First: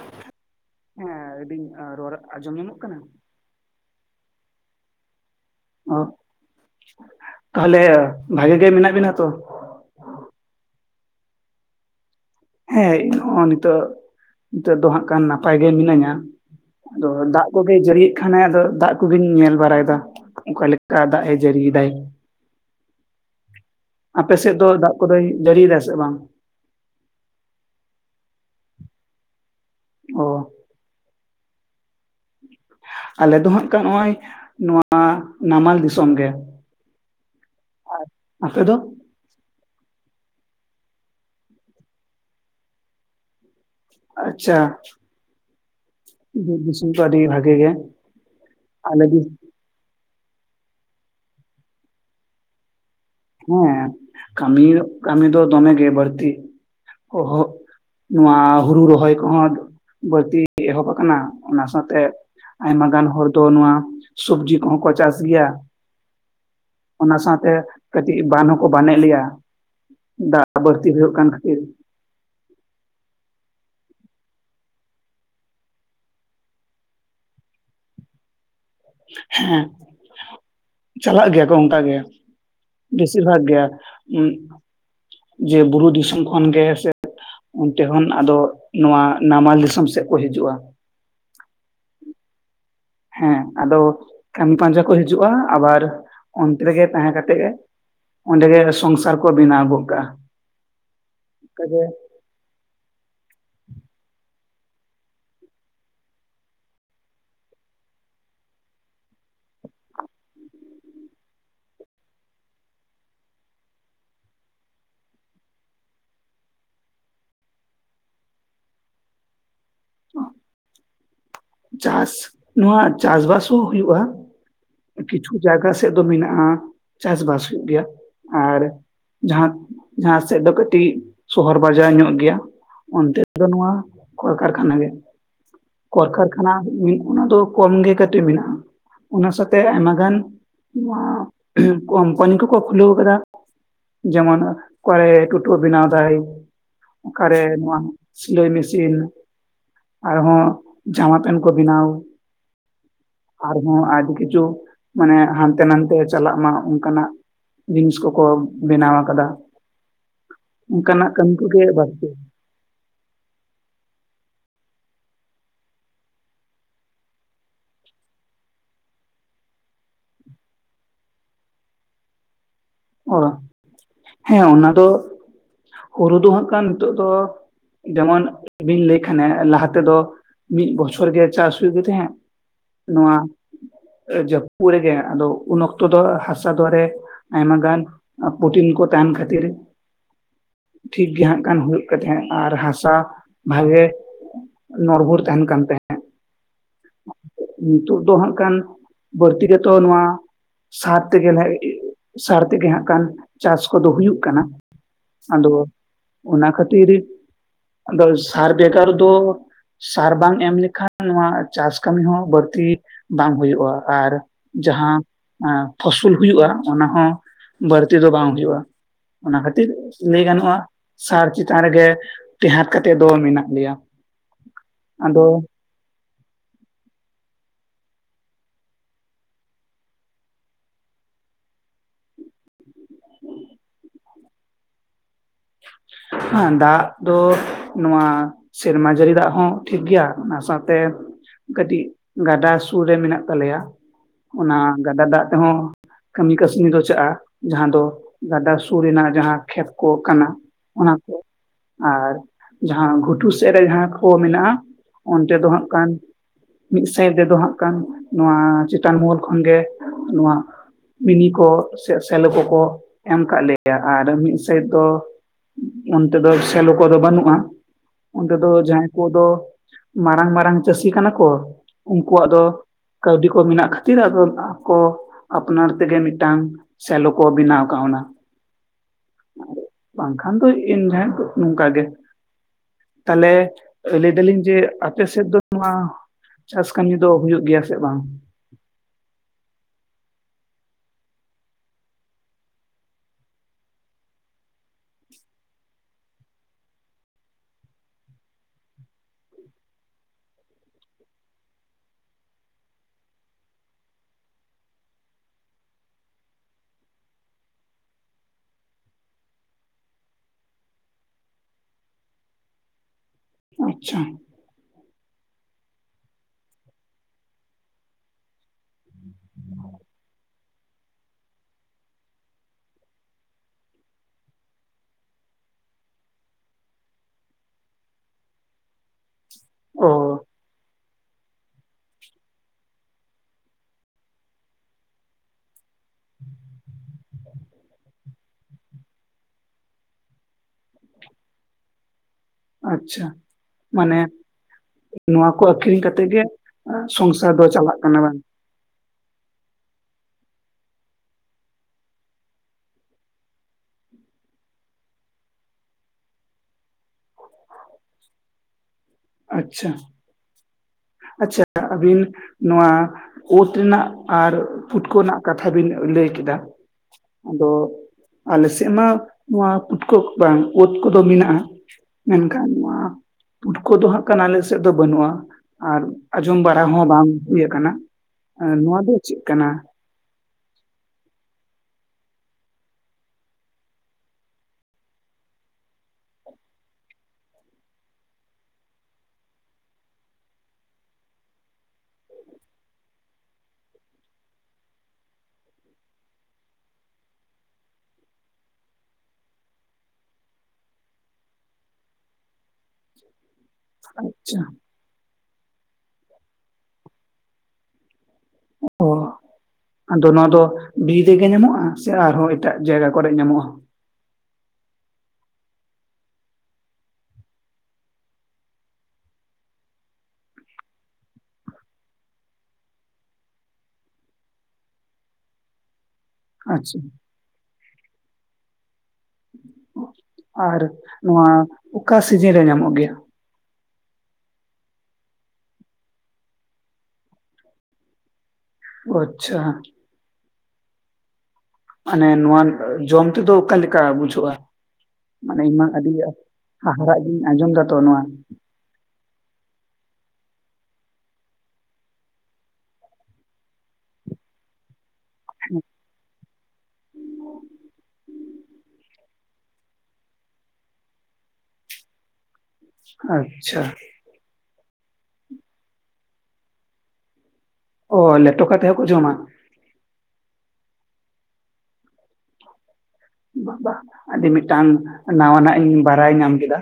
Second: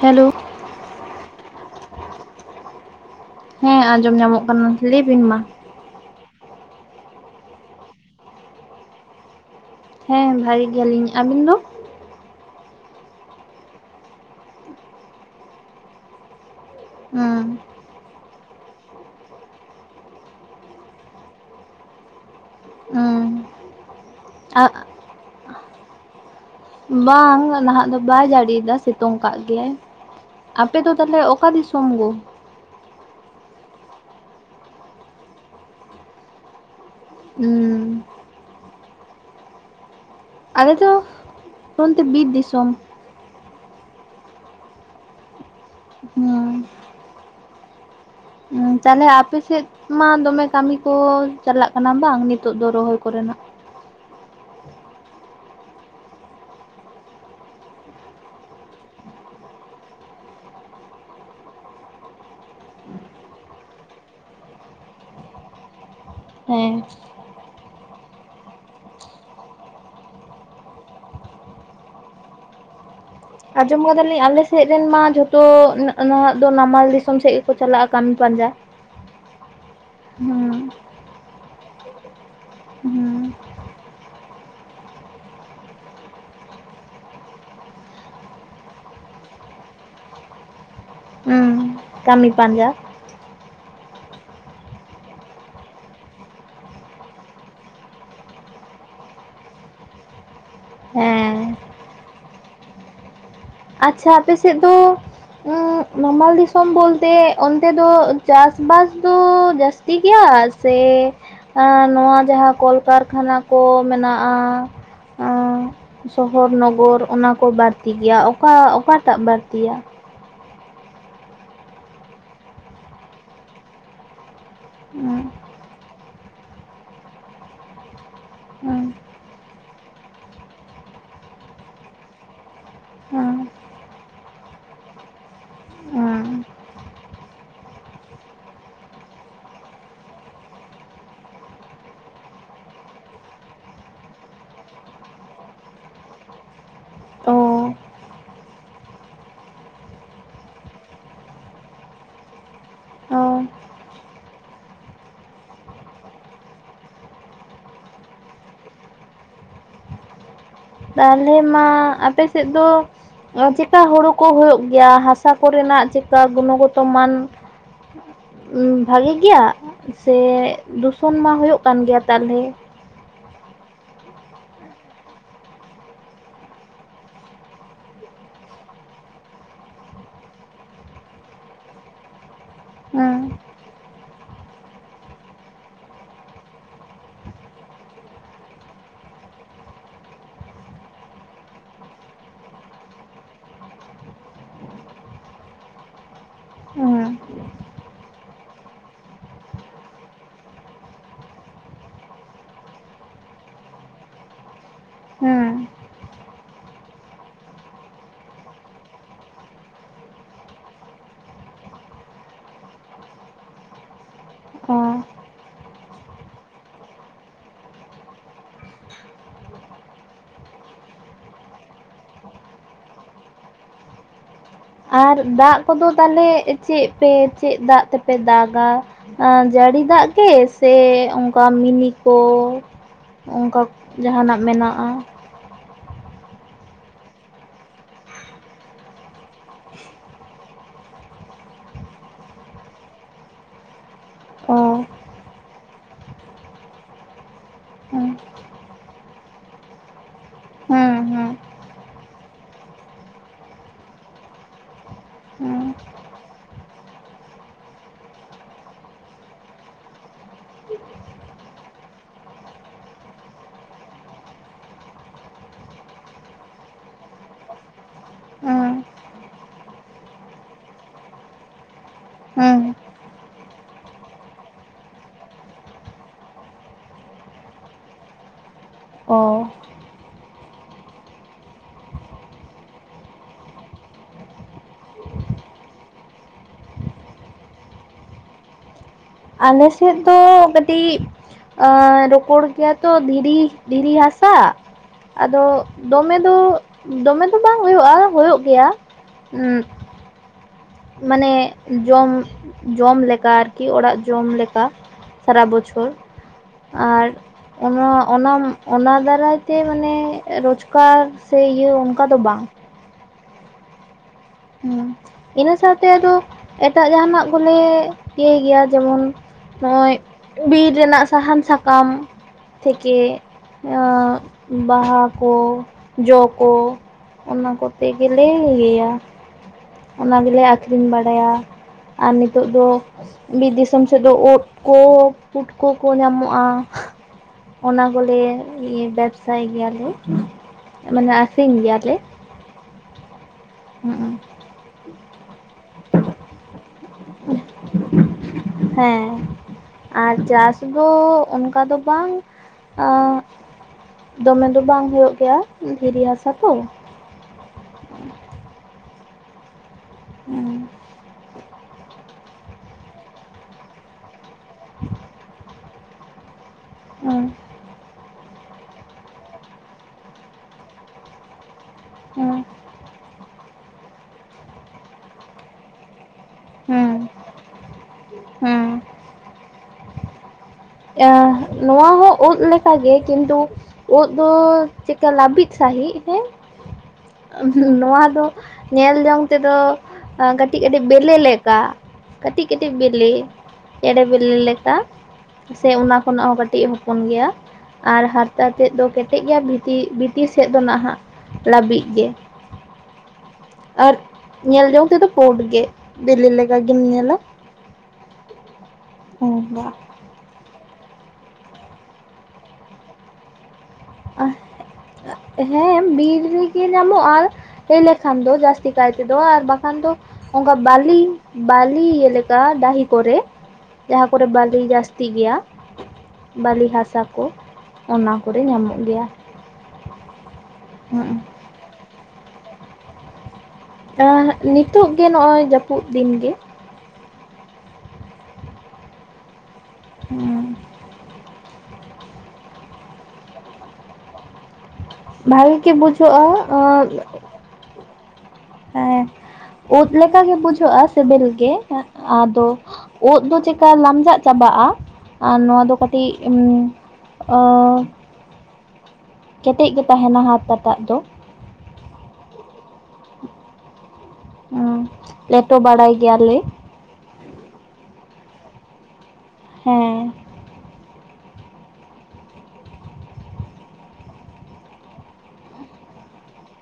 Hello. ᱦᱮᱸ ᱟᱹᱞᱤᱧᱟᱜ ᱨᱚᱲ ᱟᱸᱡᱚᱢ ᱧᱟᱢᱚᱜ ᱠᱟᱱᱟ᱾ ᱦᱮᱸ ᱟᱸᱡᱚᱢ ᱧᱟᱢᱚᱜ ᱠᱟᱱᱟ ᱞᱟᱹᱭ ᱵᱤᱱ ᱢᱟ᱾ ᱚ ᱛᱟᱦᱚᱞᱮ ᱵᱷᱟᱜᱤ ᱜᱮ ᱢᱮᱱᱟᱜ ᱵᱮᱱᱟ ᱛᱚ? ᱦᱮᱸ ᱵᱷᱟᱜᱤ ᱜᱮᱭᱟᱞᱤᱧ᱾ ᱟᱵᱤᱱ ᱫᱚ? ᱦᱮᱸ ᱤᱧ ᱦᱚᱸ ᱱᱤᱛᱚᱜ ᱱᱤᱛᱚᱜ ᱫᱚ ᱦᱟᱸᱜ ᱠᱷᱟᱱ ᱱᱟᱯᱟᱭ ᱜᱮ ᱢᱤᱱᱟᱹᱧᱟ᱾ ᱟᱫᱚ ᱫᱟᱜ ᱦᱩᱸ ᱠᱚᱜᱮ ᱡᱟᱹᱲᱤᱭᱮᱫ ᱠᱷᱟᱱᱮ ᱟᱫᱚ ᱫᱟᱜ ᱠᱚᱜᱮᱧ ᱧᱮᱞ ᱵᱟᱲᱟᱭᱮᱫᱟ᱾ ᱚᱠᱟ ᱞᱮᱠᱟ ᱫᱟᱜ-ᱮ ᱡᱟᱹᱲᱤ ᱭᱮᱫᱟ᱾ ᱦᱩᱸ᱾ ᱟᱯᱮ ᱥᱮᱫ ᱫᱚ ᱟᱜ ᱫᱟᱜ ᱠᱚᱫᱚᱭ ᱡᱟᱹᱲᱤᱭᱮᱫᱟ ᱥᱮ ᱵᱟᱝ? ᱵᱟᱝ ᱱᱟᱦᱟᱜ ᱫᱚ ᱵᱟᱭ ᱡᱟᱹᱲᱤᱭᱮᱫᱟ ᱥᱤᱛᱩᱝ ᱠᱟᱜ ᱜᱮᱭᱟᱭ᱾ ᱚ᱾ ᱟᱯᱮ ᱫᱚ ᱛᱟᱞᱦᱮ ᱚᱠᱟ ᱫᱤᱥᱚᱢ ᱜᱳ᱾ ᱟᱞᱮ ᱫᱚ ᱦᱟᱸᱜ ᱠᱷᱟᱱ ᱱᱚᱜᱼᱚᱭ ᱱᱚᱣᱟ ᱱᱟᱢᱟᱞ ᱫᱤᱥᱚᱢ ᱜᱮ᱾ ᱩᱸ᱾ ᱟᱨ ᱟᱯᱮ ᱫᱚ? ᱟᱞᱮ ᱫᱚ ᱚᱱᱛᱮ ᱵᱤᱨ ᱫᱤᱥᱚᱢ᱾ ᱟᱪᱪᱷᱟ, ᱵᱤᱨ ᱦᱩᱸ ᱫᱤᱥᱚᱢ ᱫᱚ ᱟᱹᱰᱤ ᱵᱷᱟᱜᱮ ᱜᱮ᱾ ᱩᱸ ᱟᱞᱮ ᱛᱟᱞᱦᱮ ᱫᱚ ᱟᱯᱮ ᱥᱮᱫ ᱢᱟ ᱫᱚᱢᱮ ᱠᱟᱹᱢᱤ ᱠᱚ ᱪᱟᱞᱟᱜ ᱠᱟᱱᱟ ᱵᱟᱝ ᱱᱤᱛᱚᱜ ᱫᱚ ᱨᱚᱦᱚᱭ ᱠᱚᱨᱮᱱᱟᱜ? ᱦᱮᱸ ᱠᱟᱹᱢᱤ ᱠᱟᱹᱢᱤ ᱫᱚ ᱫᱚᱢᱮ ᱜᱮ ᱵᱟᱹᱲᱛᱤ [inaudible] ᱱᱚᱣᱟ ᱦᱩᱲᱩ ᱨᱚᱦᱚᱭ ᱠᱚᱦᱚᱸ ᱵᱟᱹᱲᱛᱤ ᱮᱦᱚᱵ ᱟᱠᱟᱱᱟ ᱚᱱᱟ ᱥᱟᱶᱛᱮ ᱟᱭᱢᱟ ᱜᱟᱱ ᱦᱚᱲ ᱫᱚ ᱱᱚᱣᱟ ᱥᱚᱵᱡᱤ ᱠᱚᱦᱚᱸ ᱠᱚ ᱪᱟᱥ ᱜᱮᱭᱟ᱾ ᱦᱮᱸ᱾ ᱚᱱᱟ ᱥᱟᱶᱛᱮ ᱠᱟᱹᱴᱤᱡ ᱵᱟᱱ ᱦᱚᱸᱠᱚ ᱵᱟᱱᱮᱫ ᱞᱮᱭᱟ, ᱫᱟᱜ ᱵᱟᱹᱲᱛᱤ ᱦᱩᱭᱩᱜ ᱠᱟᱱ ᱠᱷᱟᱹᱛᱤᱨ᱾ ᱟᱸᱡᱚᱢ ᱟᱠᱟᱫᱟᱞᱤᱧ ᱟᱞᱮ ᱥᱮᱫ ᱨᱮᱱ ᱢᱟ ᱡᱷᱚᱛᱚ ᱱᱟᱜ ᱱᱟᱦᱟᱜ ᱫᱚ ᱱᱟᱢᱟᱞ ᱫᱤᱥᱚᱢ ᱥᱮᱫ ᱜᱮᱠᱚ ᱪᱟᱞᱟᱜᱼᱟ ᱠᱟᱹᱢᱤ ᱯᱟᱸᱡᱟ᱾ ᱦᱮᱸ᱾ ᱦᱩᱸ ᱪᱟᱞᱟᱜ ᱜᱮᱭᱟ ᱠᱚ ᱚᱱᱠᱟ ᱜᱮ ᱵᱮᱥᱤᱨ ᱦᱩᱸ ᱵᱷᱟᱜᱽ ᱜᱮ, ᱩᱸᱜ ᱡᱮ ᱵᱩᱨᱩ ᱫᱤᱥᱚᱢ ᱠᱷᱚᱱ ᱜᱮ ᱥᱮ ᱚᱱᱛᱮ ᱠᱷᱚᱱ ᱟᱫᱚ ᱱᱚᱣᱟ ᱱᱟᱢᱟᱞ ᱫᱤᱥᱚᱢ ᱥᱮᱫ ᱠᱚ ᱦᱤᱡᱩᱜᱼᱟ᱾ ᱦᱩᱸ ᱠᱟᱹᱢᱤ ᱯᱟᱸᱡᱟ᱾ ᱦᱮᱸ ᱟᱫᱚ ᱠᱟᱹᱢᱤ ᱯᱟᱸᱡᱟ ᱠᱚ ᱦᱤᱡᱩᱜᱼᱟ ᱟᱵᱟᱨ ᱚᱱᱛᱮ ᱨᱮᱜᱮ ᱛᱟᱦᱮᱸ ᱠᱟᱛᱮᱫ ᱜᱮ ᱚᱸᱰᱮ ᱜᱮ ᱥᱚᱝᱥᱟᱨ ᱠᱚ ᱵᱮᱱᱟᱣ ᱜᱚᱫ ᱠᱟᱜᱼᱟ᱾ ᱦᱮᱸ᱾ ᱚᱱᱠᱟᱜᱮ ᱟᱪᱪᱷᱟ ᱟᱯᱮ ᱥᱮᱫ ᱫᱚ ᱩᱸᱜ ᱱᱟᱢᱟᱞ ᱫᱤᱥᱚᱢ ᱵᱚᱞᱛᱮ ᱚᱱᱛᱮ ᱫᱚ ᱪᱟᱥ ᱵᱟᱥ ᱫᱚ ᱡᱟᱹᱥ ᱛᱤ ᱜᱮᱭᱟ ᱥᱮ ᱟᱸ ᱱᱚᱣᱟ ᱡᱟᱦᱟᱸ ᱠᱚᱞ ᱠᱟᱨᱠᱷᱟᱱᱟ ᱠᱚ ᱢᱮᱱᱟᱜᱼᱟ ᱩᱸ ᱥᱚᱦᱚᱨ ᱱᱚᱜᱚᱨ ᱚᱱᱟᱠᱚ ᱵᱟᱹᱲᱛᱤ ᱜᱮᱭᱟ ᱚᱠᱟ ᱚᱠᱟᱴᱟᱜ ᱵᱟᱹᱲᱛᱤᱭᱟ? ᱚ᱾ ᱪᱟᱥ ᱱᱚᱣᱟ ᱪᱟᱥᱵᱟᱥ ᱦᱚᱸ ᱦᱩᱭᱩᱜᱼᱟ᱾ ᱩᱸ ᱠᱤᱪᱷᱩ ᱡᱟᱭᱜᱟ ᱥᱮᱫ ᱫᱚ ᱢᱮᱱᱟᱜᱼᱟ ᱪᱟᱥᱵᱟᱥ ᱦᱩᱭᱩᱜ ᱜᱮᱭᱟ, ᱟᱨ ᱩᱸ ᱡᱟᱦᱟᱸ ᱡᱟᱦᱟᱸ ᱥᱮᱫ ᱫᱚ ᱠᱟᱹᱴᱤᱡ ᱥᱚᱦᱚᱨ ᱵᱟᱡᱟᱨ ᱧᱚᱜ ᱜᱮᱭᱟ, ᱚᱱᱛᱮ ᱨᱮ ᱫᱚ ᱩᱸ ᱱᱚᱣᱟ ᱠᱚᱞᱠᱟᱨᱠᱷᱟᱱᱟ ᱜᱮ ᱩᱸ ᱠᱚᱨᱠᱟᱨ ᱠᱷᱟᱱᱟ [inaudible] ᱚᱱᱟ ᱫᱚ ᱠᱚᱢ ᱜᱮ ᱡᱟᱹᱱᱤᱡ ᱢᱮᱱᱟᱜᱼᱟ᱾ ᱚᱱᱟ ᱥᱟᱶᱛᱮ ᱟᱭᱢᱟᱟᱜᱟᱱ ᱱᱚᱣᱟ ᱠᱚᱢᱯᱟᱱᱤ ᱠᱚᱠᱚ ᱠᱷᱩᱞᱟᱹᱣ ᱟᱠᱟᱫᱟ, ᱡᱮᱢᱚᱱ ᱚᱠᱟᱨᱮ ᱴᱳᱴᱳ ᱵᱮᱱᱟᱣ ᱮᱫᱟᱭ, ᱚ ᱚᱠᱟᱨᱮ ᱱᱚᱣᱟ ᱥᱤᱞᱟᱹᱭ ᱢᱮᱥᱤᱱ, ᱟᱨᱦᱚᱸ ᱡᱟᱢᱟ ᱯᱮᱱ ᱠᱚ ᱵᱮᱱᱟᱣ, ᱚ ᱟᱨ ᱦᱚᱸ ᱟᱹᱰᱤ ᱠᱤᱪᱷᱩ ᱢᱟᱱᱮ ᱦᱟᱱᱛᱮ ᱱᱟᱱᱛᱮ ᱪᱟᱞᱟᱜ ᱢᱟ ᱚᱱᱠᱟᱱᱟᱜ ᱡᱤᱱᱤᱥ ᱠᱚᱠᱚ ᱵᱮᱱᱟᱣ ᱟᱠᱟᱫᱟ, ᱚᱱᱠᱟᱱᱟᱜ ᱠᱟᱹᱢᱤ ᱛᱟᱦᱚᱞᱮ ᱠᱚᱜᱮ ᱵᱟᱹᱲᱛᱤ᱾ ᱥᱮᱫ ᱫᱚ ᱮᱸ ᱪᱮᱫᱠᱟ ᱦᱩᱲᱩ ᱠᱚ ᱦᱩᱭᱩᱜ ᱜᱮᱭᱟ ᱦᱟᱥᱟ ᱠᱚᱨᱮᱱᱟᱜ ᱪᱮᱫᱠᱟ ᱜᱩᱱᱚᱜᱚᱛᱚ ᱢᱟᱱ? ᱩᱸ ᱵᱷᱟᱜᱮ ᱜᱮᱭᱟ ᱥᱮ ᱫᱩᱥᱚᱱ ᱢᱟ ᱦᱩᱭᱩᱜ ᱠᱟᱱ ᱜᱮᱭᱟ ᱛᱟᱞᱦᱮ᱾ ᱚᱲᱟ, ᱦᱮᱸ ᱚᱱᱟ ᱫᱚ ᱦᱩᱨᱩ ᱫᱚ ᱦᱟᱸᱜ ᱠᱷᱟᱱ ᱱᱤᱛᱚᱜ ᱫᱚ ᱡᱮᱢᱚᱱ ᱵᱤᱱ ᱞᱟᱹᱭ ᱠᱷᱟᱱ ᱞᱟᱦᱟ ᱛᱮᱫᱚ ᱢᱤᱫ ᱵᱚᱪᱷᱚᱨ ᱜᱮ ᱪᱟᱥ ᱦᱩᱭᱩᱜ ᱛᱟᱦᱮᱸᱜ ᱾ ᱱᱚᱣᱟ ᱦᱮᱸ ᱡᱟᱹᱯᱩᱜ ᱨᱮᱜᱮ ᱟᱫᱚ ᱩᱱ ᱚᱠᱛᱚ ᱦᱟᱥᱟ ᱫᱚᱨᱮ ᱟᱭᱢᱟ ᱯᱨᱳᱴᱤᱱ ᱠᱚ ᱛᱟᱱ ᱠᱷᱟᱹᱛᱤᱨ ᱴᱷᱤᱠ ᱜᱮ ᱦᱟᱸᱜ ᱦᱩᱭᱩᱜ ᱠᱟᱱ ᱛᱟᱦᱮᱸᱫ ᱟᱨ ᱦᱟᱥᱟ ᱵᱷᱟᱜᱮ ᱱᱚᱲᱵᱷᱳᱨ ᱛᱟᱦᱮᱱ ᱠᱟᱱ ᱛᱟᱦᱮᱸᱜ ᱾ ᱦᱮᱸ ᱱᱤᱛᱚᱜ ᱫᱚ ᱦᱟᱸᱜ ᱠᱷᱟᱱ ᱵᱟᱹᱲᱛᱤ ᱜᱮᱛᱚ ᱱᱚᱣᱟ ᱥᱟᱨ ᱛᱮᱜᱮ ᱥᱟᱨ ᱛᱮᱜᱮ ᱦᱟᱸᱜ ᱪᱟᱥ ᱠᱚᱫᱚ ᱦᱩᱭᱩᱜ ᱠᱟᱱᱟ᱾ ᱟᱸᱫᱚ ᱦᱮᱸ ᱚᱱᱟ ᱠᱷᱟᱹᱛᱤᱨ ᱟᱫᱚ ᱥᱟᱨ ᱵᱷᱮᱜᱟᱨ ᱫᱚ ᱥᱟᱨ ᱵᱟᱝ ᱮᱢ ᱞᱮᱠᱷᱟᱱ ᱱᱚᱣᱟ ᱪᱟᱥ ᱠᱟᱹᱢᱤ ᱦᱚᱸ ᱵᱟᱹᱲᱛᱤ ᱵᱟᱝ ᱦᱩᱭᱩᱜᱼᱟ ᱟᱨ ᱚ ᱡᱟᱦᱟᱸ ᱮᱸ ᱯᱷᱚᱥᱚᱞ ᱦᱩᱭᱩᱜᱼᱟ ᱚᱱᱟ ᱦᱚᱸ ᱵᱟᱹᱲᱛᱤ ᱫᱚ ᱵᱟᱝ ᱦᱩᱭᱩᱜᱼᱟ᱾ ᱚᱱᱟ ᱠᱷᱟᱹᱛᱤᱨ ᱞᱟᱹᱭ ᱜᱟᱱᱚᱜᱼᱟ ᱥᱟᱨ ᱪᱮᱛᱟᱱ ᱨᱮᱜᱮ ᱴᱮᱸᱦᱴ ᱠᱟᱛᱮᱫ ᱫᱚ ᱢᱮᱱᱟᱜ ᱞᱮᱭᱟ᱾ ᱟᱨ ᱟᱫᱚ ᱫᱟᱜ ᱠᱚᱫᱚ ᱛᱟᱦᱚᱞᱮ ᱪᱮᱫ ᱯᱮ ᱪᱮᱫ ᱫᱟᱜ ᱛᱮᱯᱮ ᱫᱟᱜᱟ᱾ ᱡᱟᱹᱲᱤ ᱫᱟᱜ ᱜᱮ ᱥᱮ ᱚᱱᱠᱟ ᱢᱤᱱᱤ ᱠᱚ ᱚᱱᱠᱟ ᱡᱟᱦᱟᱸ ᱱᱟᱜ ᱢᱮᱱᱟᱜᱼᱟ᱾ ᱦᱮᱸ ᱫᱟᱜ ᱫᱚ ᱱᱚᱣᱟ ᱥᱮᱨᱢᱟ ᱡᱟᱹᱲᱤ ᱫᱟᱜ ᱦᱚᱸ ᱴᱷᱤᱠ ᱜᱮᱭᱟ ᱚᱱᱟ ᱥᱟᱶᱛᱮ ᱠᱟᱹᱴᱤᱡ ᱜᱟᱰᱟ ᱥᱩᱨ ᱨᱮ ᱢᱮᱱᱟᱜ ᱛᱟᱞᱮᱭᱟ ᱚᱱᱟ ᱚ ᱜᱟᱰᱟ ᱫᱟᱜ ᱛᱮᱦᱚᱸ ᱠᱟᱹᱢᱤ ᱠᱟᱹᱥᱱᱤ ᱫᱚ ᱪᱟᱞᱼᱟ ᱡᱟᱦᱟᱸ ᱫᱚ ᱦᱮᱸ ᱜᱟᱰᱟ ᱥᱩᱨ ᱨᱮᱱᱟᱜ ᱡᱟᱦᱟᱸ ᱠᱷᱮᱛ ᱠᱚ ᱠᱟᱱᱟ᱾ ᱦᱮᱸ ᱚᱱᱟ ᱠᱚ᱾ ᱟᱨ ᱡᱟᱦᱟᱸ ᱜᱷᱚᱴᱤ ᱥᱮᱫ ᱨᱮ ᱡᱟᱦᱟᱸ ᱠᱚ ᱢᱮᱱᱟᱜᱼᱟ ᱫᱚ ᱦᱮᱸ ᱦᱟᱸᱜ ᱠᱟᱱ ᱢᱤᱫ ᱥᱟᱭ ᱨᱮ ᱫᱚ ᱦᱟᱸᱜ ᱠᱟᱱ ᱱᱚᱣᱟ ᱪᱮᱛᱟᱱ ᱢᱚᱦᱚᱞ ᱠᱷᱚᱱᱜᱮ ᱱᱚᱣᱟ ᱢᱤᱱᱤ ᱠᱚ ᱥᱮ ᱥᱮᱞᱚ ᱠᱚᱠᱚ ᱮᱢ ᱟᱠᱟᱫ ᱞᱮᱭᱟ ᱟᱨ ᱢᱤᱫ ᱥᱟᱭᱤᱰ ᱫᱚ ᱚᱱᱛᱮ ᱫᱚ ᱥᱮᱞᱚ ᱠᱚᱫᱚ ᱵᱟᱹᱱᱩᱜᱼᱟ ᱚᱱᱛᱮ ᱫᱚ ᱦᱮᱸ ᱡᱟᱦᱟᱸᱭ ᱠᱚᱫᱚ ᱢᱟᱨᱟᱝ ᱢᱟᱨᱟᱝ ᱪᱟᱹᱥᱤ ᱠᱟᱱᱟ ᱠᱚ ᱩᱱᱠᱩᱣᱟᱜ ᱫᱚ ᱦᱮᱸ ᱠᱟᱹᱣᱰᱤ ᱠᱚ ᱢᱮᱱᱟᱜ ᱠᱷᱟᱹᱛᱤᱨ ᱟᱫᱚ ᱟᱠᱚ ᱟᱯᱱᱟᱨ ᱛᱮᱜᱮ ᱢᱤᱫ ᱴᱟᱝ ᱥᱮᱞᱚ ᱠᱚ ᱵᱮᱱᱟᱣ ᱠᱟᱣᱱᱟ᱾ ᱚ ᱟᱢ ᱫᱚ ᱤᱧ ᱡᱟᱦᱟᱸᱭ ᱱᱚᱝᱠᱟ ᱜᱮ᱾ ᱛᱟᱦᱞᱮ ᱞᱟᱹᱭ ᱫᱟᱞᱤᱧ ᱡᱮ ᱟᱯᱮ ᱥᱮᱫ ᱫᱚ ᱱᱚᱣᱟ ᱪᱟᱥ ᱠᱟᱹᱢᱤ ᱫᱚ ᱦᱳᱭᱳᱜ ᱜᱮᱭᱟ ᱥᱮ ᱵᱟᱝ? ᱟᱞᱮ ᱥᱮᱫ ᱫᱚ ᱠᱟᱹᱴᱤᱜ ᱨᱳᱠᱳᱲ ᱜᱮᱭᱟ ᱛᱚ ᱫᱷᱤᱨᱤ ᱫᱷᱤᱨᱤ ᱦᱟᱥᱟ᱾ ᱟᱫᱚ ᱫᱚᱢᱮ ᱫᱚ ᱫᱚᱢᱮ ᱫᱚ ᱵᱟᱝ ᱦᱩᱭᱩᱜᱼᱟ ᱦᱳᱭᱳᱜ ᱜᱮᱭᱟ᱾ ᱢᱟᱱᱮ ᱡᱚᱢ ᱡᱚᱢ ᱞᱮᱠᱟ ᱟᱨᱠᱤ ᱚᱲᱟᱜ ᱡᱚᱢᱮ ᱞᱮᱠᱟ᱾ ᱥᱟᱨᱟ ᱵᱚᱪᱷᱚᱨ ᱟᱨ ᱚᱱᱟ ᱚᱱᱟ ᱚᱱᱟ ᱫᱟᱨᱟᱭ ᱛᱮ ᱢᱟᱱᱮ ᱨᱚᱡᱽᱜᱟᱨ ᱥᱮ ᱤᱭᱟᱹ ᱚᱱᱠᱟ ᱫᱚ ᱵᱟᱝ᱾ ᱟᱪᱪᱷᱟ᱾ ᱦᱩᱸ ᱤᱱᱟᱹ ᱥᱟᱶᱛᱮ ᱟᱫᱚ ᱮᱴᱟᱜ ᱡᱟᱦᱟᱱᱟᱜ ᱠᱚᱞᱮ ᱤᱭᱟᱹᱭ ᱜᱮᱭᱟ ᱡᱮᱢᱚᱱ ᱱᱚᱜᱼᱚᱭ ᱵᱤᱨ ᱨᱮᱱᱟᱜ ᱥᱟᱦᱟᱱ ᱥᱟᱠᱟᱢ᱾ ᱛᱷᱮᱠᱮ ᱟᱸ ᱵᱟᱦᱟ ᱠᱚ ᱡᱚ ᱠᱚ᱾ ᱚᱱᱟ ᱠᱚᱛᱮ ᱜᱮᱞᱮ ᱤᱭᱟᱹᱭᱟ᱾ ᱚ᱾ ᱚᱱᱟ ᱜᱮᱞᱮ ᱟᱹᱠᱷᱨᱤᱧ ᱵᱟᱲᱟᱭᱟ ᱟᱨ ᱱᱤᱛᱚᱜ ᱫᱚ, ᱵᱤᱨ ᱫᱤᱥᱚᱢ ᱥᱮᱫ ᱫᱚ ᱫ ᱠᱚ ᱯᱩᱰᱠᱟᱹ ᱠᱚᱠᱚ ᱧᱟᱢᱚᱜᱼᱟ᱾ ᱚᱱᱟ ᱠᱚᱞᱮ ᱵᱮᱵᱥᱟᱭ ᱜᱮᱭᱟᱞᱮ᱾ ᱢᱟᱱᱮ ᱟᱥᱧ ᱜᱮᱭᱟᱛᱮ᱾ ᱟᱪᱷᱟ ᱢᱟᱱᱮ ᱱᱚᱣᱟ ᱠᱚ ᱟᱠᱷᱨᱤᱧ ᱠᱟᱛᱮᱜ ᱜᱮᱼᱼ ᱥᱚᱝᱥᱟᱨ ᱫᱚ ᱪᱟᱞᱟᱜ ᱠᱟᱱᱟ ᱵᱟᱝ? ᱦᱮᱸ᱾ ᱟᱨ ᱪᱟᱥ ᱫᱚ ᱚᱱᱠᱟ ᱫᱚ ᱵᱟᱝ ᱟ᱾ ᱫᱚᱢᱮ ᱵᱟᱝ ᱦᱩᱭᱩᱜ ᱫᱷᱤᱨᱤ ᱦᱟᱥᱟ ᱛᱚ᱾ ᱟᱪᱷᱟ ᱦᱩᱸ ᱟᱪᱷᱟ ᱟᱹᱵᱤᱱ ᱱᱚᱣᱟ ᱠᱳᱴ ᱨᱮᱱᱟᱜ ᱟᱨ ᱯᱩᱴᱠᱟᱹᱣ ᱨᱮᱱᱟᱜ ᱠᱟᱛᱷᱟ ᱵᱮᱤᱱ ᱞᱟᱹᱭ ᱠᱮᱫᱟ ᱦᱩᱸ ᱟᱫᱚ᱾ ᱟᱞᱮ ᱥᱮᱫ ᱢᱟ ᱱᱚᱣᱟ ᱯᱩᱴᱠᱟᱹ ᱵᱟᱝ ᱚᱛ ᱠᱚᱫᱚ ᱢᱮᱱᱟᱜᱼᱟ ᱦᱩᱸ ᱢᱮᱱᱠᱷᱟᱱ ᱱᱚᱣᱟ ᱠᱚ ᱫᱚ ᱦᱟᱜ ᱠᱟᱱᱟ ᱟᱞᱮ ᱥᱮᱫ ᱫᱚ ᱵᱟᱹᱱᱩᱜᱼᱟ ᱟᱨ, ᱟᱸᱡᱚᱢ ᱵᱟᱲᱟ ᱦᱚᱸ ᱵᱟᱝ ᱦᱩᱭ ᱟᱠᱟᱱᱟ ᱱᱚᱣᱟ ᱦᱩᱸ ᱫᱚ ᱪᱮᱫ ᱠᱟᱱᱟ? ᱱᱚᱣᱟ ᱦᱚᱸ ᱩᱫ ᱞᱮᱠᱟᱜᱮ ᱠᱤᱱᱛᱩ᱾ ᱩᱫ ᱫᱚ ᱪᱤᱠᱟᱹ ᱞᱟᱹᱵᱤᱫ ᱥᱟᱺᱦᱤᱡ ᱦᱮᱸ᱾ ᱱᱚᱣᱟ ᱫᱚ ᱧᱮᱞ ᱡᱚᱝ ᱛᱮᱫᱚ, ᱠᱟᱹᱴᱤᱡ ᱠᱟᱹᱴᱤᱡ ᱵᱮᱞᱤ ᱞᱮᱠᱟ ᱠᱟᱹᱴᱤᱡ ᱠᱟᱹᱴᱤᱡ ᱵᱮᱤᱞᱤ ᱪᱮᱬᱮ ᱵᱮᱞᱮ ᱞᱮᱠᱟ᱾ ᱥᱮ ᱚᱱᱟ ᱠᱷᱚᱱᱟᱜ ᱦᱚᱸ ᱠᱟᱹᱴᱤᱡ ᱦᱚᱯᱚᱱ ᱜᱮᱭᱟ᱾ ᱟᱨ ᱦᱟᱨᱛᱟ ᱛᱮᱫ ᱫᱚ ᱠᱮᱴᱮᱡ ᱜᱮᱭᱟ ᱵᱤᱛᱤ ᱥᱮᱫ ᱫᱚ ᱱᱟᱦᱟᱜ ᱞᱟᱹᱵᱤᱫ ᱜᱮ᱾ [unintelligible] ᱟᱨ ᱟᱪᱪᱷᱟ ᱧᱮᱞ ᱡᱚᱝ ᱛᱮᱫᱚ ᱯᱳᱨᱴ ᱜᱮ ᱫᱤᱞᱤ ᱞᱮᱠᱟ ᱜᱮᱮᱢ ᱧᱮᱞᱟ᱾ ᱚ ᱟᱫᱚ ᱱᱚᱣᱟ ᱫᱚ ᱵᱤᱨ ᱨᱮᱜᱮ ᱧᱟᱢᱚᱜᱼᱟ ᱥᱮ ᱟᱨᱦᱚᱸ ᱮᱴᱟᱜ ᱡᱟᱭᱜᱟ ᱠᱚᱨᱮ ᱧᱟᱢᱚᱜᱼᱟ? ᱦᱮᱸ ᱵᱤᱨ ᱨᱮᱜᱮ ᱧᱟᱢᱚᱜᱼᱟ᱾ ᱞᱮᱠᱷᱟᱱ ᱫᱚ ᱡᱟᱹᱥᱛᱤ ᱠᱟᱭ ᱛᱮᱫᱚ ᱟᱨ ᱵᱟᱠᱷᱟᱱ ᱫᱚ ᱚᱱᱠᱟ ᱵᱟᱞᱤ ᱵᱟᱞᱤ ᱮᱠᱟ ᱰᱟᱹᱦᱤ ᱠᱚᱨᱮ᱾ ᱡᱟᱦᱟᱸ ᱠᱚᱨᱮ ᱵᱟᱹᱞᱤ ᱡᱟᱹᱥᱛᱤ ᱜᱮᱭᱟ᱾ ᱵᱟᱟᱹᱞᱤ ᱟᱪᱪᱷᱟ ᱦᱟᱥᱟ ᱠᱚ ᱚᱱᱟ ᱠᱚᱨᱮ ᱧᱟᱢᱚᱜ ᱜᱮᱭᱟ᱾ ᱟᱨ ᱱᱚᱣᱟ ᱚᱠᱟ ᱥᱤᱡᱤᱱ ᱨᱮ ᱧᱟᱢᱚᱜ ᱜᱮᱭᱟ᱾ ᱱᱤᱛᱚᱜ ᱜᱮ ᱱᱚᱜᱼᱚᱭ ᱡᱟᱹᱯᱩᱫ ᱫᱤᱱ ᱜᱮ᱾ ᱟᱪᱷᱟ᱾ ᱦᱩᱸ᱾ ᱢᱟᱱᱮ ᱱᱚᱣᱟ ᱡᱚᱢ ᱛᱮᱫᱚ ᱚᱠᱟᱞᱮᱠᱟ ᱵᱩᱡᱷᱟᱹᱜᱼᱟ᱾ ᱢᱟᱱᱮ ᱵᱷᱟᱜᱮ ᱤᱧ ᱜᱮ ᱟᱹᱰᱤ ᱵᱩᱡᱷᱟᱹᱜᱼᱟ ᱦᱟᱦᱟᱲᱟᱜ ᱜᱤᱧ ᱟᱸᱡᱚᱢ ᱫᱟᱛᱚ ᱱᱚᱣᱟ᱾ ᱦᱮᱸ ᱩᱫ ᱞᱮᱠᱟᱜᱮ ᱵᱩᱡᱷᱟᱹᱜᱼᱟ ᱥᱤᱵᱤᱞ ᱜᱮ ᱟᱫᱚ ᱚᱛ ᱫᱚ ᱪᱮᱠᱟ ᱞᱟᱢᱡᱟᱜ ᱪᱟᱵᱟᱜᱼᱟ᱾ ᱟᱨ ᱱᱚᱣᱟ ᱫᱚ ᱠᱟᱹᱴᱤᱡ ᱠᱮᱴᱮᱡ ᱜᱮ ᱛᱟᱦᱮᱱᱟ ᱦᱟᱛᱛᱟᱛᱟᱜ ᱫᱚ᱾ ᱟᱪᱷᱟ᱾ ᱦᱩᱸ ᱞᱮᱴᱚ ᱵᱟᱲᱟᱭ ᱜᱮᱭᱟᱞᱮ᱾ ᱚ ᱞᱮᱯᱴᱚ ᱠᱟᱛᱮᱫ ᱦᱚᱸᱠᱚ ᱡᱚᱢᱟ᱾ ᱦᱮᱸ᱾ ᱟᱹᱰᱤ ᱢᱤᱫᱴᱟᱝ ᱱᱟᱣᱟᱱᱟᱜ ᱤᱧ ᱵᱟᱲᱟᱭ ᱧᱟᱢ ᱠᱮᱫᱟ᱾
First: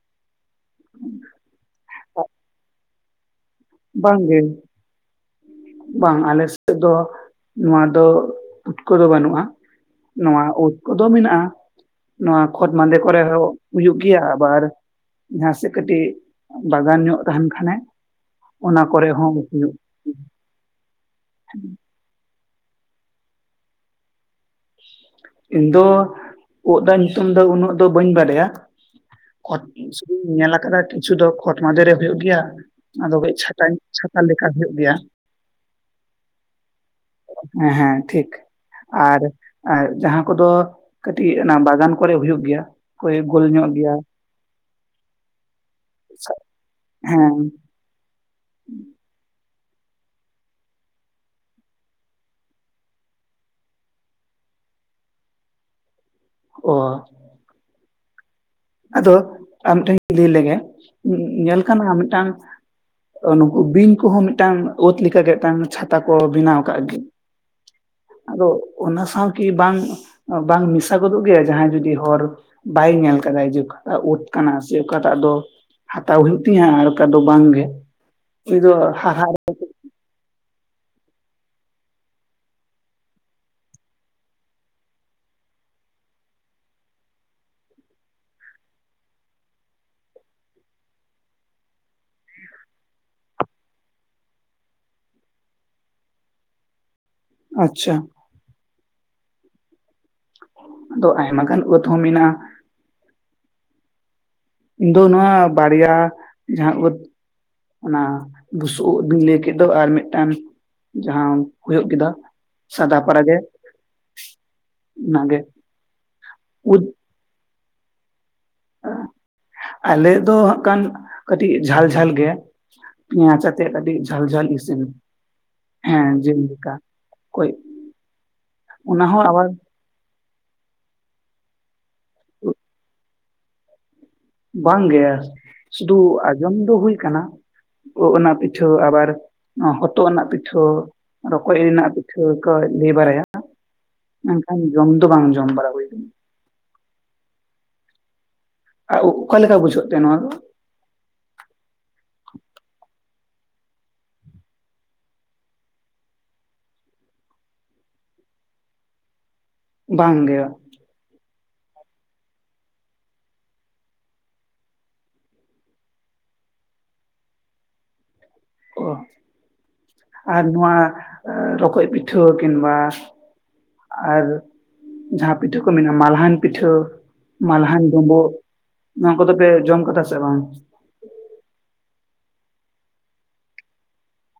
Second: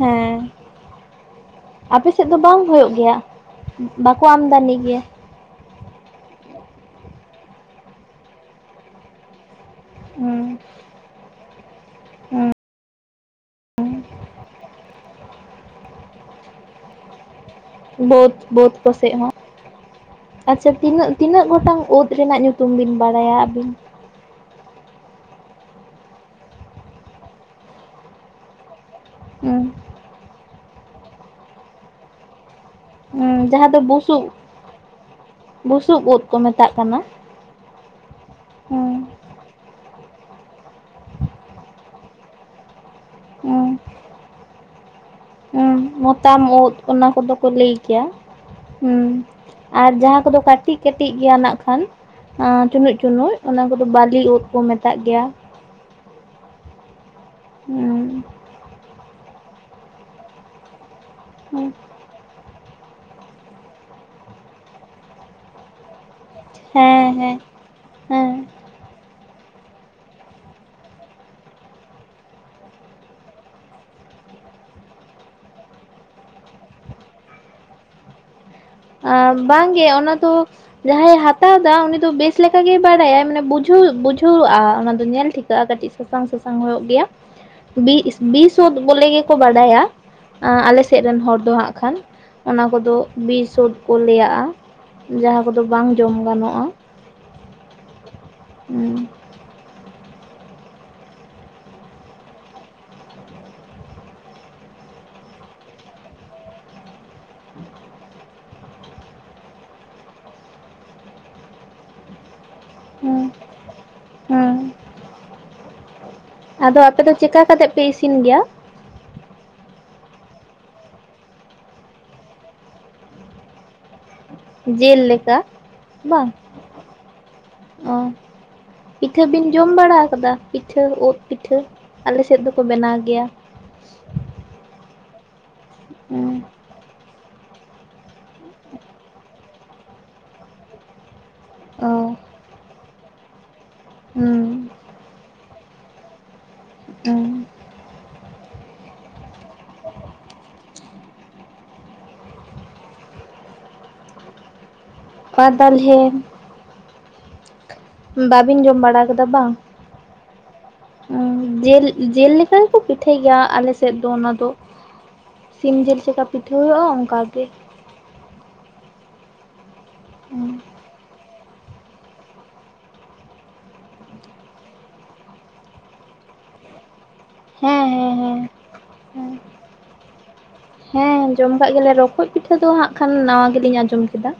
ᱦᱮᱸ᱾ ᱟᱯᱮᱥᱮᱫ ᱫᱚ ᱵᱟᱝ ᱦᱚᱭᱳᱜ ᱜᱮᱭᱟ? ᱵᱟᱠᱚ ᱵᱟᱝᱜᱮ ᱟᱢᱫᱟᱱᱤ ᱜᱮᱭᱟ᱾ ᱵᱟᱝ ᱟᱞᱮ ᱥᱮᱫ ᱫᱚ ᱱᱚᱣᱟ ᱫᱚ ᱯᱩᱴᱠᱟᱹ ᱫᱚ ᱵᱟᱹᱱᱩᱜ-ᱟ, ᱱᱚᱣᱟ ᱦᱩᱸ ᱳᱫ᱾ ᱠᱚᱫᱚ ᱢᱮᱱᱟᱜᱼᱟ᱾ ᱱᱚᱣᱟ ᱠᱷᱚᱛ ᱢᱟᱸᱫᱮ ᱠᱚᱨᱮ ᱦᱚᱸ ᱦᱩᱭᱩᱜ ᱜᱮᱭᱟ, ᱟᱵᱟᱨ ᱡᱟᱦᱟᱸᱥᱮᱫ ᱠᱟᱹᱴᱤᱡ ᱵᱟᱜᱟᱱ ᱧᱚᱜ ᱛᱟᱦᱮᱸᱱ ᱠᱷᱟᱱᱮ ᱵᱟᱹᱫᱽ ᱵᱟᱹᱫᱽ ᱚᱱᱟ ᱠᱚᱨᱮ ᱠᱚᱥᱮᱜ ᱦᱚᱸ᱾ ᱦᱩᱭᱩᱜ ᱟᱪᱪᱷᱟ ᱛᱤᱱᱟᱹᱜ ᱛᱤᱱᱟᱹᱜ ᱜᱚᱴᱟᱝ ᱳᱫᱽ ᱨᱮᱱᱟᱜ ᱧᱩᱛᱩᱢ ᱵᱤᱱ ᱵᱟᱲᱟᱭᱟ ᱟᱹᱵᱤᱱ? ᱤᱧ ᱫᱚ ᱳᱫᱽ ᱨᱮᱱᱟᱜ ᱧᱩᱛᱩᱢ ᱫᱚ ᱩᱱᱟᱹᱜ ᱫᱚ ᱵᱟᱹᱧ ᱵᱟᱰᱟᱭᱟ᱾ ᱦᱩᱸ ᱠᱷᱚᱛ ᱥᱩᱫᱩᱧ ᱧᱮᱞ ᱟᱠᱟᱫᱟ ᱠᱤᱪᱷᱩ ᱫᱚ ᱠᱷᱚᱛ ᱢᱟᱫᱷᱮ ᱨᱮ ᱦᱚᱭᱳᱜ ᱜᱮᱭᱟ᱾ ᱟᱫᱚ ᱠᱟᱹᱡ ᱦᱩᱸ ᱡᱟᱦᱟᱸ ᱪᱷᱟᱴᱟᱧ ᱫᱚ ᱪᱷᱟᱛᱟ ᱵᱩᱥᱩᱵ ᱞᱮᱠᱟ ᱦᱚᱭᱳᱜ ᱜᱮᱭᱟ᱾ ᱵᱩᱥᱩᱵ ᱩᱫ ᱠᱚ ᱢᱮᱛᱟᱜ ᱠᱟᱱᱟ ᱦᱮᱸ ᱦᱮᱸ ᱴᱷᱤᱠ ᱦᱩᱸ ᱟᱨ ᱟᱭ ᱡᱟᱦᱟᱸ ᱠᱚᱫᱚ ᱠᱟᱹᱴᱤᱡ ᱚᱱᱟ ᱵᱟᱜᱟᱱ ᱠᱚᱨᱮᱜ ᱦᱩᱭᱩᱜ ᱜᱮᱭᱟ᱾ ᱚᱠᱚᱭ ᱜᱳᱞ ᱧᱚᱜ ᱦᱩᱸ᱾ ᱜᱮᱭᱟ ᱦᱩᱸ ᱢᱚᱛᱟᱢ ᱳᱫᱽ ᱚᱱᱟ ᱠᱚᱫᱚ ᱦᱮᱸ ᱠᱚ ᱞᱟᱹᱭ ᱜᱮᱭᱟ᱾ ᱦᱩᱸ, ᱟᱨ ᱡᱟᱦᱟᱸ ᱠᱚᱫᱚ ᱠᱟᱹᱴᱤᱡ ᱠᱟᱹᱴᱤᱡ ᱜᱮᱭᱟ ᱱᱟᱜ ᱠᱷᱟᱱ᱾ ᱟᱸ ᱪᱩᱱᱩᱡ ᱪᱩᱱᱩᱡ, ᱚᱱᱟ ᱠᱚᱫᱚ ᱵᱟᱹᱞᱤ ᱳᱫᱽ ᱠᱚ ᱢᱮᱛᱟᱜ ᱜᱮᱭᱟ᱾ ᱚ᱾ ᱦᱩᱸ᱾ ᱟᱫᱚ ᱟᱨ ᱢᱤᱫᱴᱮᱱ ᱤᱧ ᱠᱩᱞᱤ ᱞᱮᱜᱮ᱾ ᱧᱮᱞ ᱠᱟᱱ ᱦᱟᱸ ᱢᱤᱫᱴᱟᱝ ᱚ ᱱᱩᱠᱩ ᱵᱤᱧ ᱠᱚᱦᱚᱸ ᱢᱤᱫᱴᱟᱝ ᱳᱫᱽ ᱞᱮᱠᱟ ᱜᱮ ᱢᱤᱫᱴᱟᱝ ᱪᱷᱟᱛᱟ ᱠᱚ ᱵᱮᱱᱟᱣ ᱠᱟᱜ ᱜᱮ ᱦᱮᱸ ᱦᱮᱸ ᱦᱮᱸ ᱟᱫᱚ ᱚᱱᱟ ᱥᱟᱣ ᱠᱤ ᱵᱟᱝ ᱵᱟᱝ ᱢᱮᱥᱟ ᱜᱚᱫᱚᱜ ᱜᱮᱭᱟ ᱡᱟᱦᱟᱸᱭ ᱡᱩᱫᱤ ᱦᱚᱨ ᱵᱟᱭ ᱧᱮᱞ ᱠᱟᱫᱟᱭ ᱡᱮ ᱚᱠᱟᱴᱟᱜ ᱳᱫᱽ ᱠᱟᱱᱟ ᱥᱮ ᱚᱠᱟᱴᱟᱜ ᱫᱚ ᱦᱟᱛᱟᱣ ᱦᱩᱭᱩᱜ ᱛᱤᱧᱟ ᱟᱨ ᱚᱠᱟ ᱫᱚ ᱵᱟᱝ ᱜᱮ᱾ ᱤᱧ ᱫᱚ ᱦᱟᱦᱟ ᱵᱟᱝ ᱜᱮ ᱚᱱᱟ ᱫᱚ ᱡᱟᱦᱟᱸᱭᱮ ᱦᱟᱛᱟᱣᱫᱟ ᱩᱱᱤ ᱫᱚ ᱵᱮᱥ ᱞᱮᱠᱟᱜᱮᱭ ᱵᱟᱰᱟᱭᱟᱭ ᱢᱟᱱᱮ ᱵᱩᱡᱷᱟᱹᱣ ᱵᱩᱡᱷᱟᱹᱣᱼᱟ ᱚᱱᱟ ᱫᱚ ᱧᱮᱞ ᱴᱷᱤᱠ ᱠᱟᱜ-ᱟ ᱠᱟᱹᱴᱤᱡ ᱥᱟᱥᱟᱝ ᱥᱟᱥᱟᱝ ᱦᱳᱭᱳᱜ ᱜᱮᱭᱟ᱾ ᱵᱤᱥ ᱵᱤᱥᱳᱫ ᱵᱚᱞᱮ ᱜᱮᱠᱚ ᱵᱟᱰᱟᱭᱟ᱾ ᱟᱸ ᱟᱞᱮᱥᱮᱫ ᱨᱮᱱ ᱦᱚᱲ ᱫᱚ ᱦᱟᱸᱜ ᱠᱷᱟᱱ᱾ ᱚᱱᱟ ᱠᱚᱫᱚ ᱵᱤᱥ ᱪᱳᱫ ᱠᱚ ᱞᱟᱹᱭᱟᱜᱼᱟ᱾ ᱡᱟᱦᱟᱸ ᱠᱚᱫᱚ ᱵᱟᱝ ᱡᱚᱢ ᱜᱟᱱᱚᱜᱼᱟ᱾ ᱟᱪᱪᱷᱟ᱾ ᱦᱩᱸ᱾ ᱟᱫᱚ ᱟᱭᱢᱟ ᱜᱟᱱ ᱳᱫᱽ ᱦᱚᱸ ᱢᱮᱱᱟᱜᱼᱟ᱾ ᱤᱧ ᱫᱚ ᱱᱚᱣᱟ ᱵᱟᱨᱭᱟ ᱡᱟᱦᱟᱸ ᱳᱫᱽ ᱚᱱᱟ ᱵᱩᱥᱩᱵ ᱳᱫᱽ ᱵᱤᱱ ᱞᱟᱹᱭ ᱠᱮᱫ ᱫᱚ ᱟᱨ ᱢᱤᱫᱴᱟᱱ ᱡᱟᱦᱟᱸ ᱦᱳᱭᱳᱜ ᱠᱮᱫᱟ᱾ ᱥᱟᱫᱟ ᱯᱟᱨᱟ ᱦᱩᱸ ᱜᱮ, ᱦᱩᱸ ᱚᱱᱟ ᱜᱮ᱾ ᱟᱫᱚ ᱟᱯᱮ ᱫᱚ ᱪᱮᱠᱟ ᱠᱟᱛᱮᱜ ᱯᱮ ᱤᱥᱤᱱ ᱜᱮᱭᱟ? ᱟ ᱟᱞᱮ ᱫᱚ ᱦᱟᱸᱜ ᱠᱷᱟᱱ ᱠᱟᱹᱴᱤᱡ ᱡᱷᱟᱞ ᱡᱷᱟᱞ ᱜᱮ᱾ ᱯᱮᱸᱭᱟᱡ ᱟᱛᱮ ᱠᱟᱹᱴᱤᱡ ᱡᱷᱟᱞ ᱡᱷᱟᱞ ᱤᱥᱤᱱ᱾ ᱡᱮᱞ ᱞᱮᱠᱟ ᱦᱮᱸ ᱵᱟᱝ ᱡᱮᱞ ᱫᱟᱠᱟ ᱠᱚᱡ ᱚ ᱚᱱᱟ ᱦᱚᱸ ᱯᱤᱴᱷᱟᱹ ᱵᱤᱱ ᱟᱵᱟᱨ ᱡᱚᱢ ᱵᱟᱲᱟ ᱟᱠᱟᱫᱟ? ᱯᱤᱴᱷᱟᱹ ᱳᱫᱽ ᱯᱤᱴᱷᱟᱹ ᱟᱞᱮ ᱥᱮᱫ ᱫᱚᱠᱚ ᱵᱮᱱᱟᱣ ᱜᱮᱭᱟ᱾ ᱵᱟᱝ ᱜᱮ, ᱥᱩᱫᱩ ᱦᱩᱸ ᱟᱸᱡᱚᱢ ᱫᱚ ᱦᱩᱭ ᱠᱟᱱᱟ ᱳᱫᱽ ᱚᱱᱟ ᱯᱤᱴᱷᱟᱹ ᱟᱵᱟᱨ ᱦᱚᱛᱚᱜ ᱨᱮᱱᱟᱜ ᱯᱤᱴᱷᱟᱹ, ᱨᱚᱠᱚᱡᱽ ᱨᱮᱱᱟᱜ ᱚ ᱯᱤᱴᱷᱟᱹ ᱠᱚ ᱞᱟᱹᱭ ᱵᱟᱲᱟᱭᱟ᱾ ᱢᱮᱱᱠᱷᱟᱱ ᱦᱩᱸ ᱡᱚᱢ ᱫᱚ ᱵᱟᱝ ᱡᱚᱢ ᱵᱟᱲᱟ ᱦᱩᱭ ᱟᱠᱟᱱᱟ᱾ ᱚ᱾ ᱟᱨ ᱚᱠᱟ ᱞᱮᱠᱟ ᱵᱩᱡᱷᱟᱹᱣ ᱛᱮ ᱱᱚᱣᱟ ᱫᱚ? ᱯᱟ ᱛᱟᱞᱦᱮ ᱵᱟᱵᱤᱱ ᱡᱚᱢ ᱵᱟᱲᱟ ᱠᱟᱫᱟ ᱵᱟᱝ᱾ ᱵᱟᱝ ᱜᱮ᱾ ᱡᱮᱞ ᱡᱮᱞ ᱞᱮᱠᱟ ᱜᱮᱠᱚ ᱯᱤᱴᱷᱟᱹᱭ ᱜᱮᱭᱟ ᱟᱞᱮ ᱥᱮᱫ ᱫᱚ ᱚᱱᱟ ᱫᱚ᱾ ᱥᱤᱢ ᱡᱮᱞ ᱪᱮᱫ ᱠᱮᱠᱟ ᱯᱤᱴᱷᱟᱹ ᱦᱳᱭᱳᱜ-ᱟ ᱚᱝᱠᱟ ᱜᱮ᱾ ᱚ ᱟᱨ ᱱᱚᱶᱟ ᱨᱚᱠᱚᱡ ᱯᱤᱴᱷᱟᱹ ᱠᱤᱱ ᱵᱟ ᱟᱨ ᱡᱟᱦᱟ ᱯᱤᱴᱷᱟᱹ ᱠᱚ ᱢᱮᱱᱟᱜ-ᱟ ᱢᱟᱞᱦᱟᱱ ᱯᱤᱴᱷᱟᱹ᱾ ᱢᱟᱞᱦᱟᱱ ᱦᱮᱸ ᱰᱳᱸᱵᱳᱜ ᱦᱮᱸ ᱱᱚᱣᱟ ᱦᱮᱸ ᱠᱚᱫᱚ ᱯᱮ ᱡᱚᱢ ᱠᱟᱫᱟ ᱥᱮ ᱵᱟᱝ? ᱦᱮᱸ ᱡᱚᱢ ᱠᱟᱜ ᱜᱮᱭᱟ ᱞᱮ ᱨᱚᱠᱚᱡ ᱯᱤᱴᱷᱟᱹ ᱫᱚ ᱦᱟᱸᱜ ᱠᱷᱟᱱ ᱱᱟᱣᱟ ᱜᱮ ᱞᱤᱧ ᱟᱸᱡᱚᱢ ᱠᱮᱫᱟ᱾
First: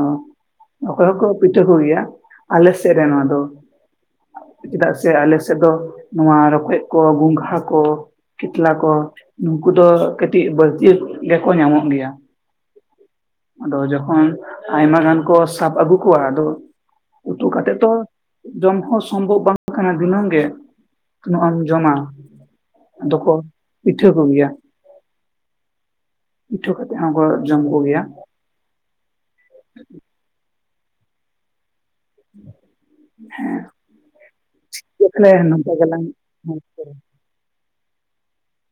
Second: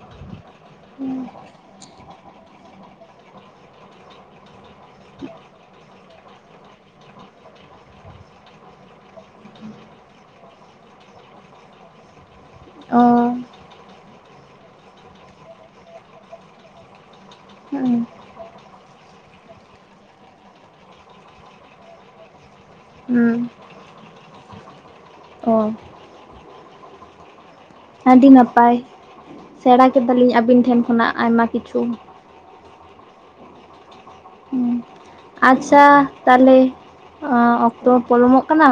ᱚ ᱨᱚᱠᱚᱡ ᱦᱚᱸᱠᱚ ᱯᱤᱴᱷᱟᱹ ᱠᱚ ᱜᱮᱭᱟ ᱟᱞᱮ ᱥᱮᱫ ᱨᱮ ᱱᱚᱣᱟ ᱫᱚ᱾ ᱪᱮᱫᱟᱜ ᱥᱮ ᱟᱞᱮ ᱥᱮᱫ ᱫᱚ ᱱᱚᱣᱟ ᱨᱚᱠᱚᱡ ᱠᱚ ᱜᱚᱸᱝᱜᱷᱟ ᱠᱚ᱾ ᱠᱤᱛᱞᱟ ᱠᱚ ᱱᱩᱠᱩ ᱫᱚ ᱠᱟᱹᱴᱤᱡ ᱵᱟᱹᱲᱛᱤ ᱜᱮᱠᱚ ᱧᱟᱢᱚᱜ ᱜᱮᱭᱟ᱾ ᱚ ᱟᱫᱚ ᱡᱚᱠᱷᱚᱱ ᱟᱭᱢᱟ ᱜᱟᱱ ᱠᱚ ᱥᱟᱵ ᱟᱹᱜᱩ ᱠᱚᱣᱟ ᱟᱫᱚ ᱩᱛᱩ ᱠᱟᱛᱮᱫ ᱛᱚ ᱦᱩᱸ ᱡᱚᱢ ᱦᱚᱸ ᱥᱚᱢᱵᱷᱚᱵ ᱵᱟᱝ ᱠᱟᱱᱟ ᱫᱤᱱᱟᱹᱢ ᱜᱮ ᱛᱤᱱᱟᱹᱜ ᱮᱢ ᱡᱚᱢᱟ? ᱫᱚᱠᱚ ᱦᱩᱸ ᱯᱤᱴᱷᱟᱹ ᱠᱚ ᱜᱮᱭᱟ᱾ ᱚ ᱯᱤᱴᱷᱟᱹ ᱠᱟᱛᱮᱜ ᱟᱵᱟᱨ ᱡᱚᱢ ᱠᱚ ᱜᱮᱭᱟ᱾ ᱟᱹᱰᱤ ᱱᱟᱯᱟᱭ ᱥᱮᱲᱟ ᱠᱮᱫᱟ ᱞᱤᱧ ᱟᱹᱵᱤᱱ ᱴᱷᱮᱱ ᱠᱷᱚᱱᱟᱜ ᱟᱭᱢᱟ ᱠᱤᱪᱷᱩ᱾ ᱦᱮᱸ ᱦᱩᱸ ᱱᱤᱛᱳᱜ ᱛᱷᱟᱞᱮ ᱱᱚᱝᱠᱟ ᱜᱮᱞᱟᱝ ᱜᱚᱞᱯᱷᱚᱭᱟ᱾ ᱚᱸᱻ ᱚᱠᱛᱚ ᱯᱚᱞᱚᱢᱚᱜ ᱠᱟᱱᱟ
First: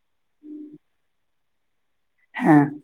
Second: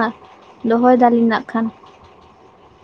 ᱫᱚᱦᱚᱭ ᱫᱟᱹᱞᱤᱧ ᱱᱟᱜ ᱠᱷᱟᱱ᱾ ᱦᱮᱸ᱾